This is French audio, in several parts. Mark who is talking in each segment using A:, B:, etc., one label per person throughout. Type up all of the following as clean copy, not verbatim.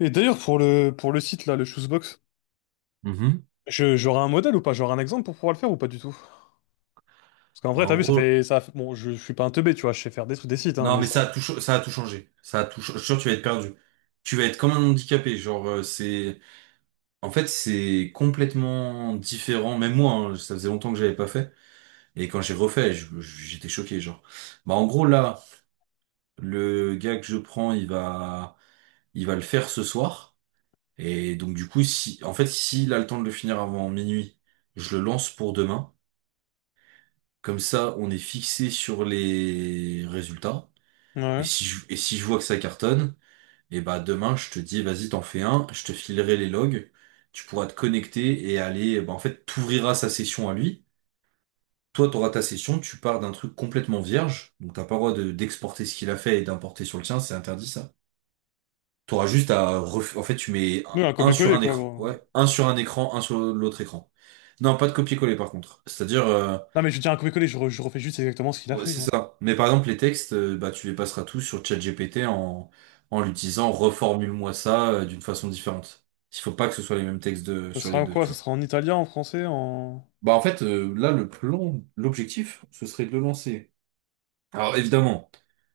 A: Et d'ailleurs, pour le site, là, le Shoesbox,
B: Mhm.
A: j'aurai un modèle ou pas? J'aurai un exemple pour pouvoir le faire ou pas du tout? Parce qu'en
B: Bah,
A: vrai, t'as
B: en
A: vu,
B: gros,
A: Bon, je suis pas un teubé, tu vois, je sais faire des trucs, des sites, hein,
B: non,
A: mais
B: mais
A: ça...
B: ça a tout, ça a tout changé. Ça a tout, cha- je suis sûr que tu vas être perdu. Tu vas être comme un handicapé. Genre, en fait, c'est complètement différent. Même moi, hein, ça faisait longtemps que j'avais pas fait. Et quand j'ai refait, j'étais choqué. Genre, bah, en gros, là, le gars que je prends, il va le faire ce soir. Et donc, du coup, si, en fait, s'il a le temps de le finir avant minuit, je le lance pour demain. Comme ça, on est fixé sur les résultats.
A: Ouais.
B: Et si je vois que ça cartonne, et bah demain, je te dis, vas-y, t'en fais un, je te filerai les logs, tu pourras te connecter et aller, bah, en fait, t'ouvriras sa session à lui. Toi, t'auras ta session, tu pars d'un truc complètement vierge, donc t'as pas le droit d'exporter ce qu'il a fait et d'importer sur le tien, c'est interdit ça. T'auras juste à en fait, tu mets
A: Oui, un
B: un sur
A: copier-coller,
B: un
A: quoi,
B: écran,
A: gros.
B: ouais, un sur un écran, un sur l'autre écran. Non, pas de copier-coller par contre. C'est-à-dire...
A: Non, mais je dis un copier-coller, je refais juste exactement ce qu'il a
B: Ouais,
A: fait,
B: c'est
A: gros.
B: ça. Mais par exemple, les textes, bah, tu les passeras tous sur ChatGPT en l'utilisant, reformule-moi ça d'une façon différente. Il faut pas que ce soit les mêmes textes
A: Ça
B: sur
A: sera
B: les
A: en
B: deux,
A: quoi?
B: tu
A: Ça
B: vois.
A: sera en italien, en français, en...
B: Bah, en fait, là, le plan, l'objectif, ce serait de le lancer. Alors, évidemment,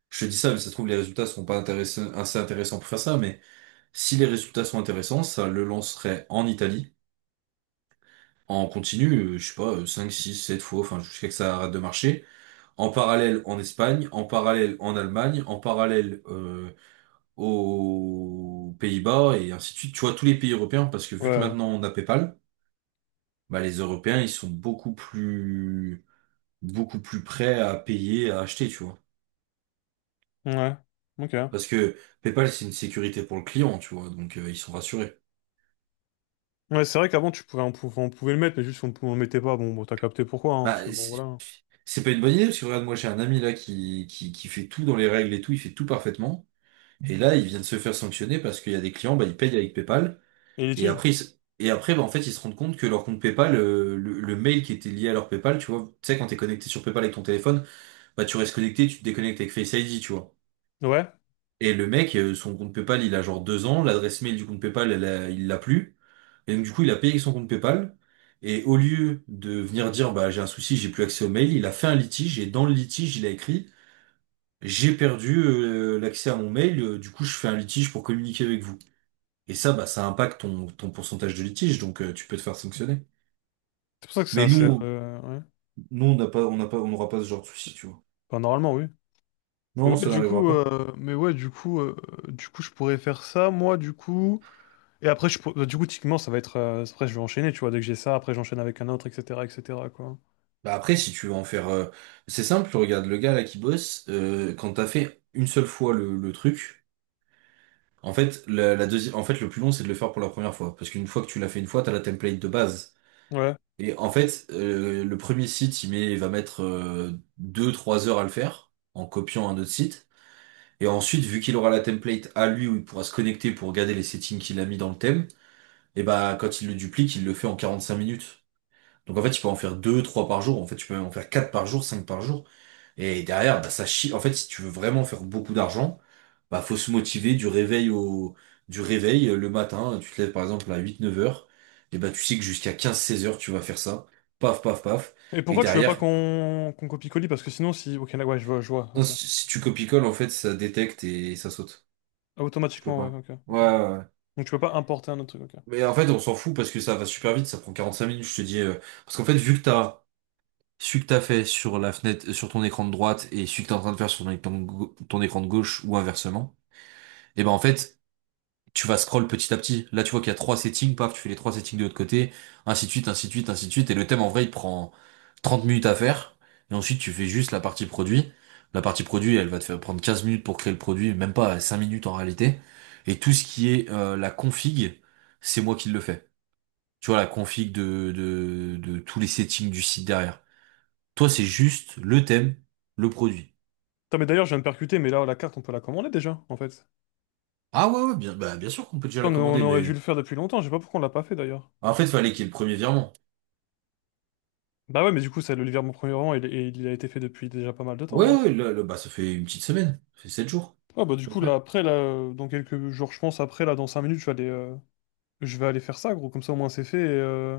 B: je te dis ça, mais ça se trouve, les résultats seront pas intéressants, assez intéressants pour faire ça, mais si les résultats sont intéressants, ça le lancerait en Italie, en continu, je sais pas, 5, 6, 7 fois, enfin, jusqu'à que ça arrête de marcher. En parallèle en Espagne, en parallèle en Allemagne, en parallèle aux Pays-Bas et ainsi de suite. Tu vois, tous les pays européens, parce que vu que
A: Ouais.
B: maintenant on a PayPal, bah, les Européens, ils sont beaucoup plus prêts à payer, à acheter, tu vois.
A: Ouais. Ok.
B: Parce que PayPal, c'est une sécurité pour le client, tu vois, donc ils sont rassurés.
A: Ouais, c'est vrai qu'avant, tu pouvais, on pouvait le mettre, mais juste, on le mettait pas. Bon, t'as capté pourquoi, hein, parce que,
B: Bah,
A: bon, voilà.
B: c'est pas une bonne idée, parce que regarde, moi j'ai un ami là qui fait tout dans les règles et tout, il fait tout parfaitement. Et là, il vient de se faire sanctionner parce qu'il y a des clients, bah, ils payent avec PayPal.
A: Et
B: Et
A: l'étude?
B: après, et après, bah, en fait, ils se rendent compte que leur compte PayPal, le mail qui était lié à leur PayPal, tu vois, tu sais, quand t'es connecté sur PayPal avec ton téléphone, bah, tu restes connecté, tu te déconnectes avec Face ID, tu vois.
A: Ouais.
B: Et le mec, son compte PayPal, il a genre 2 ans, l'adresse mail du compte PayPal, il l'a plus. Et donc, du coup, il a payé avec son compte PayPal. Et au lieu de venir dire, bah, j'ai un souci, j'ai plus accès au mail, il a fait un litige, et dans le litige, il a écrit, j'ai perdu, l'accès à mon mail, du coup, je fais un litige pour communiquer avec vous. Et ça, bah, ça impacte ton pourcentage de litige, donc, tu peux te faire sanctionner.
A: C'est pour ça que c'est
B: Mais
A: assez...
B: nous,
A: ouais.
B: nous, on n'aura pas ce genre de souci, tu vois.
A: Enfin, normalement, oui. Mais
B: Non,
A: ouais,
B: ça
A: du
B: n'arrivera
A: coup,
B: pas.
A: mais ouais, du coup, je pourrais faire ça, moi, du coup. Et après, je pour- du coup, typiquement, ça va être. Après, je vais enchaîner, tu vois. Dès que j'ai ça, après, j'enchaîne avec un autre, etc., etc., quoi.
B: Bah après, si tu veux en faire, c'est simple, regarde le gars là qui bosse, quand t'as fait une seule fois le truc, en fait, la deuxième, en fait, le plus long, c'est de le faire pour la première fois. Parce qu'une fois que tu l'as fait une fois, t'as la template de base.
A: Ouais.
B: Et en fait, le premier site, il va mettre 2, 3 heures à le faire, en copiant un autre site. Et ensuite, vu qu'il aura la template à lui où il pourra se connecter pour regarder les settings qu'il a mis dans le thème, et bah quand il le duplique, il le fait en 45 minutes. Donc en fait, tu peux en faire deux, trois par jour. En fait, tu peux même en faire quatre par jour, cinq par jour. Et derrière, bah, ça chie. En fait, si tu veux vraiment faire beaucoup d'argent, bah faut se motiver du réveil le matin. Tu te lèves par exemple à 8, 9 heures. Et bah tu sais que jusqu'à 15, 16 heures, tu vas faire ça. Paf, paf, paf.
A: Et
B: Et
A: pourquoi tu veux pas
B: derrière,
A: qu'on copie-colie? Parce que sinon, si. Ok, là, ouais, je vois,
B: non,
A: ok.
B: si tu copie colles en fait, ça détecte et ça saute.
A: Ah,
B: Je peux
A: automatiquement, ouais,
B: pas.
A: ok,
B: Ouais,
A: ok.
B: ouais. Ouais.
A: Donc, tu peux pas importer un autre truc, ok.
B: Mais en fait, on s'en fout parce que ça va super vite, ça prend 45 minutes, je te dis. Parce qu'en fait, vu que t'as celui que t'as fait sur la fenêtre, sur ton écran de droite et celui que t'es en train de faire sur ton écran ton écran de gauche ou inversement, et ben en fait, tu vas scroll petit à petit. Là, tu vois qu'il y a trois settings, paf, tu fais les trois settings de l'autre côté, ainsi de suite, ainsi de suite, ainsi de suite. Et le thème, en vrai, il prend 30 minutes à faire. Et ensuite, tu fais juste la partie produit. La partie produit, elle va te faire prendre 15 minutes pour créer le produit, même pas 5 minutes en réalité. Et tout ce qui est la config, c'est moi qui le fais. Tu vois, la config de tous les settings du site derrière. Toi, c'est juste le thème, le produit.
A: Putain, mais d'ailleurs, je viens de percuter, mais là, la carte, on peut la commander déjà, en fait.
B: Ah ouais, ouais, bien, bah, bien sûr qu'on peut déjà la
A: On
B: commander,
A: aurait dû
B: mais
A: le faire depuis longtemps, je sais pas pourquoi on l'a pas fait d'ailleurs.
B: en fait, fallait qu'il y ait le premier virement.
A: Bah ouais, mais du coup, ça, le livreur, mon premier roman, il a été fait depuis déjà pas mal de temps,
B: Ouais,
A: gros.
B: ouais, là, là, bah, ça fait une petite semaine, ça fait 7 jours,
A: Ah bah du
B: à peu
A: coup
B: près.
A: là après là dans quelques jours je pense après là dans 5 minutes je vais aller faire ça gros comme ça au moins c'est fait et, euh,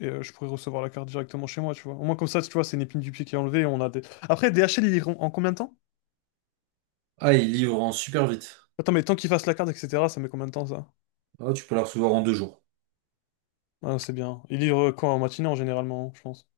A: et, euh, je pourrai recevoir la carte directement chez moi, tu vois. Au moins comme ça tu vois c'est une épine du pied qui est enlevée et on a des... Après DHL il livre en combien de temps?
B: Ah, il livre en super vite.
A: Attends mais tant qu'il fasse la carte etc ça met combien de temps ça?
B: Ah, tu peux la recevoir en 2 jours.
A: Ah c'est bien. Il livre quand en matinée en généralement je pense.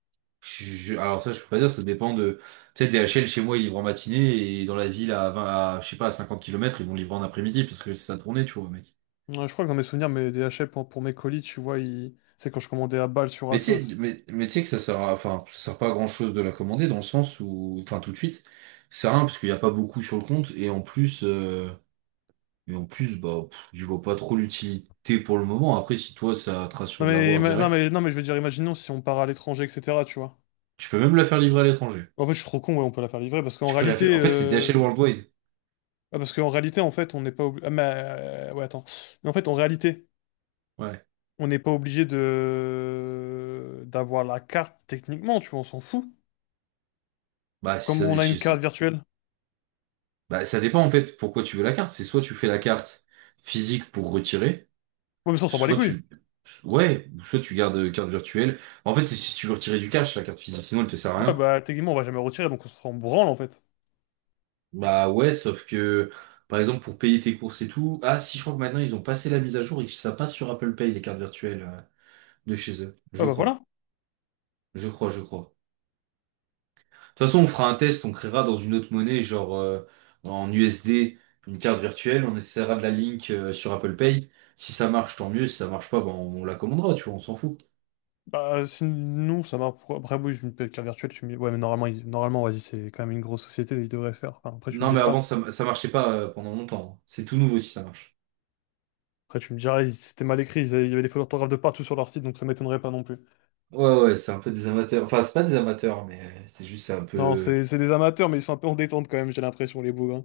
B: Alors ça, je peux pas dire, ça dépend de... Tu sais, DHL, chez moi, ils livrent en matinée, et dans la ville, à 20, à, je sais pas, à 50 kilomètres ils vont livrer en après-midi, parce que c'est sa tournée, tu vois, mais...
A: Ouais, je crois que dans mes souvenirs mes DHL pour mes colis tu vois il... c'est quand je commandais à balle sur
B: Mais tu sais,
A: Asos.
B: mais tu sais que ça sert à, enfin, ça sert pas à grand chose de la commander dans le sens où, enfin, tout de suite, c'est rien parce qu'il n'y a pas beaucoup sur le compte et en plus, bah, pff, j'y vois pas trop l'utilité pour le moment. Après, si toi, ça te rassure de l'avoir
A: Non
B: direct,
A: mais je veux dire imaginons si on part à l'étranger etc tu vois.
B: tu peux même la faire livrer à l'étranger.
A: En fait je suis trop con ouais on peut la faire livrer parce qu'en
B: Tu peux la
A: réalité
B: faire, en fait, c'est DHL Worldwide.
A: ah, parce qu'en réalité, en fait, on n'est pas obligé. Ah, mais, ouais, attends. Mais en fait, en réalité,
B: Ouais.
A: on n'est pas obligé de d'avoir la carte techniquement, tu vois, on s'en fout.
B: Bah, si
A: Comme
B: ça,
A: on a une
B: je sais-
A: carte virtuelle.
B: bah, ça dépend en fait pourquoi tu veux la carte. C'est soit tu fais la carte physique pour retirer,
A: Ouais, mais ça, on s'en bat les
B: soit
A: couilles.
B: tu, ouais, ou soit tu gardes carte virtuelle. En fait, c'est si tu veux retirer du cash, la carte physique, sinon elle te sert à
A: Ouais,
B: rien.
A: bah, techniquement, on va jamais retirer, donc on s'en branle, en fait.
B: Bah ouais, sauf que, par exemple, pour payer tes courses et tout, ah si je crois que maintenant ils ont passé la mise à jour et que ça passe sur Apple Pay, les cartes virtuelles de chez eux.
A: Ouais,
B: Je
A: bah, voilà.
B: crois. Je crois, je crois. De toute façon, on fera un test, on créera dans une autre monnaie, genre en USD, une carte virtuelle, on essaiera de la link sur Apple Pay. Si ça marche, tant mieux. Si ça marche pas, ben on la commandera, tu vois, on s'en fout.
A: Bah, si nous, ça m'a. Après, oui, je me paye une carte virtuelle, tu me dis, ouais, mais normalement, normalement, vas-y, c'est quand même une grosse société, ils devraient faire. Enfin, après, tu me
B: Non mais
A: diras,
B: avant ça, ça marchait pas pendant longtemps. Hein. C'est tout nouveau si ça marche.
A: après, tu me diras, c'était mal écrit, il y avait des fautes d'orthographe de partout sur leur site, donc ça m'étonnerait pas non plus.
B: Ouais ouais, c'est un peu des amateurs. Enfin, c'est pas des amateurs, mais c'est juste c'est un
A: Non,
B: peu.
A: c'est des amateurs, mais ils sont un peu en détente quand même, j'ai l'impression, les bougs. Hein.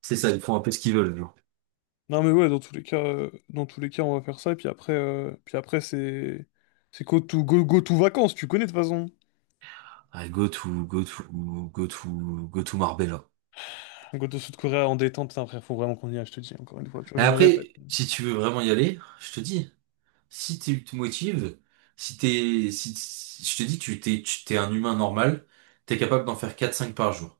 B: C'est ça, ils font un peu ce qu'ils veulent.
A: Non mais ouais, dans tous les cas, on va faire ça. Et puis après, c'est go to vacances. Tu connais de toute façon.
B: Ah, go to Marbella.
A: Go to Sud Korea en détente. Putain, frère, faut vraiment qu'on y aille. Je te dis encore une fois. Tu vois,
B: Et
A: je me répète.
B: après, si tu veux vraiment y aller, je te dis, si tu te motives, si t'es, si, si- je te dis, t'es un humain normal, t'es capable d'en faire quatre cinq par jour.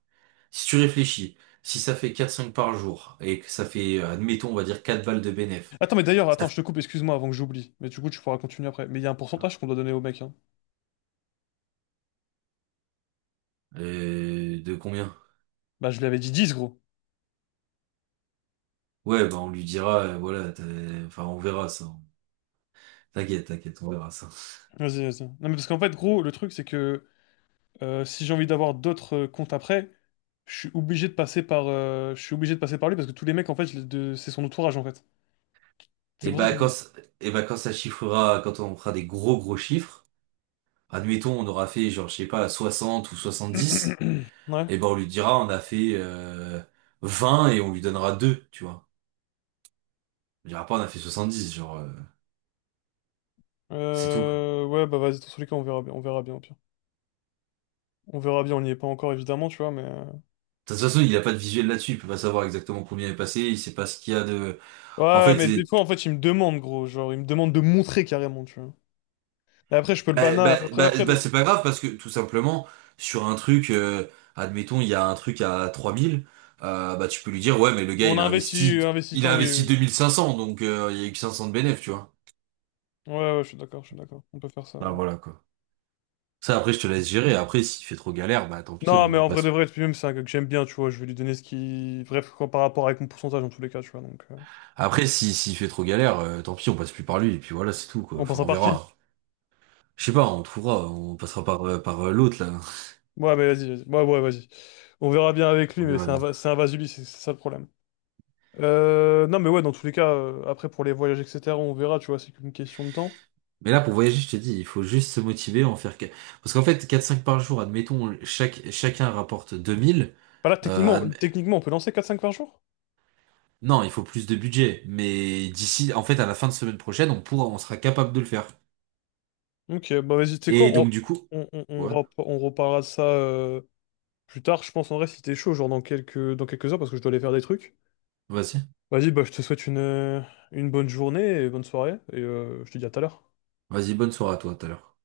B: Si tu réfléchis, si ça fait quatre cinq par jour, et que ça fait, admettons, on va dire 4 balles de bénéf,
A: Attends, mais d'ailleurs,
B: ça
A: attends,
B: fait,
A: je te coupe. Excuse-moi avant que j'oublie. Mais du coup, tu pourras continuer après. Mais il y a un pourcentage qu'on doit donner au mec. Hein.
B: de combien?
A: Bah, je lui avais dit 10 gros.
B: Ouais, bah, on lui dira, voilà, enfin, on verra ça. T'inquiète, t'inquiète, on verra ça.
A: Vas-y, vas-y. Non mais parce qu'en fait, gros, le truc c'est que si j'ai envie d'avoir d'autres comptes après, je suis obligé de passer par lui parce que tous les mecs en fait, c'est son entourage en fait. C'est
B: Et
A: pour ça
B: bah,
A: qu'il
B: quand,
A: faut.
B: et bah, quand ça chiffrera, quand on fera des gros gros chiffres, admettons, on aura fait, genre, je sais pas, 60 ou 70,
A: Ouais.
B: et ben on lui dira, on a fait 20 et on lui donnera 2, tu vois. On dira pas, on a fait 70, genre, c'est tout, quoi.
A: Ouais, bah vas-y, dans tous les cas, on verra bien, au pire. On verra bien, on n'y est pas encore, évidemment, tu vois, mais...
B: De toute façon, il a pas de visuel là-dessus, il peut pas savoir exactement combien est passé, il sait pas ce qu'il y a de... En
A: Ouais,
B: fait,
A: mais des
B: c'est...
A: fois, en fait, il me demande, gros, genre, il me demande de montrer carrément, tu vois. Et après, je peux le
B: Bah,
A: bana...
B: bah,
A: Après,
B: bah,
A: après,
B: bah,
A: de-
B: c'est pas grave, parce que, tout simplement, sur un truc, admettons, il y a un truc à 3 000, bah tu peux lui dire, ouais, mais le gars,
A: on
B: il
A: a
B: a
A: investi,
B: investi...
A: investi
B: Il
A: tant,
B: a
A: oui,
B: investi deux
A: oui.
B: mille cinq cents donc il y a eu que 500 de bénéf, tu vois.
A: Oui. Ouais, ouais, je suis d'accord, on peut faire ça,
B: Bah
A: ouais.
B: voilà, quoi. Ça, après, je te laisse gérer. Après, s'il fait trop galère, bah tant pis,
A: Non, mais
B: on
A: en vrai de
B: passe.
A: vrai, puis même, c'est un gars que j'aime bien, tu vois, je vais lui donner ce qui... Bref, quoi, par rapport avec mon pourcentage, dans tous les cas, tu vois, donc...
B: Après, si s'il fait trop galère, tant pis, on passe plus par lui. Et puis voilà, c'est tout, quoi.
A: On passe
B: Enfin,
A: à
B: on
A: par qui?
B: verra. Je sais pas, on trouvera. On passera par l'autre, là.
A: Ouais, mais ouais, vas-y. On verra bien avec lui,
B: On
A: mais
B: verra bien.
A: c'est un Vasubis, c'est ça le problème. Non, mais ouais, dans tous les cas, après pour les voyages, etc., on verra, tu vois, c'est qu'une question de temps.
B: Mais là, pour voyager, je te dis, il faut juste se motiver, en faire... Parce qu'en fait, quatre cinq par jour, admettons, chaque, chacun rapporte 2 000.
A: Bah là,
B: Euh, adm-
A: techniquement, on peut lancer 4-5 par jour?
B: Non, il faut plus de budget. Mais d'ici, en fait, à la fin de semaine prochaine, on pourra, on sera capable de le faire.
A: Ok, bah vas-y, tu sais quoi,
B: Et donc, du coup...
A: on
B: Ouais,
A: on reparlera de ça plus tard, je pense, en vrai, si t'es chaud, genre dans quelques heures, parce que je dois aller faire des trucs.
B: vas-y.
A: Vas-y, bah je te souhaite une bonne journée et bonne soirée, et je te dis à tout à l'heure.
B: Vas-y, bonne soirée à toi, tout à l'heure.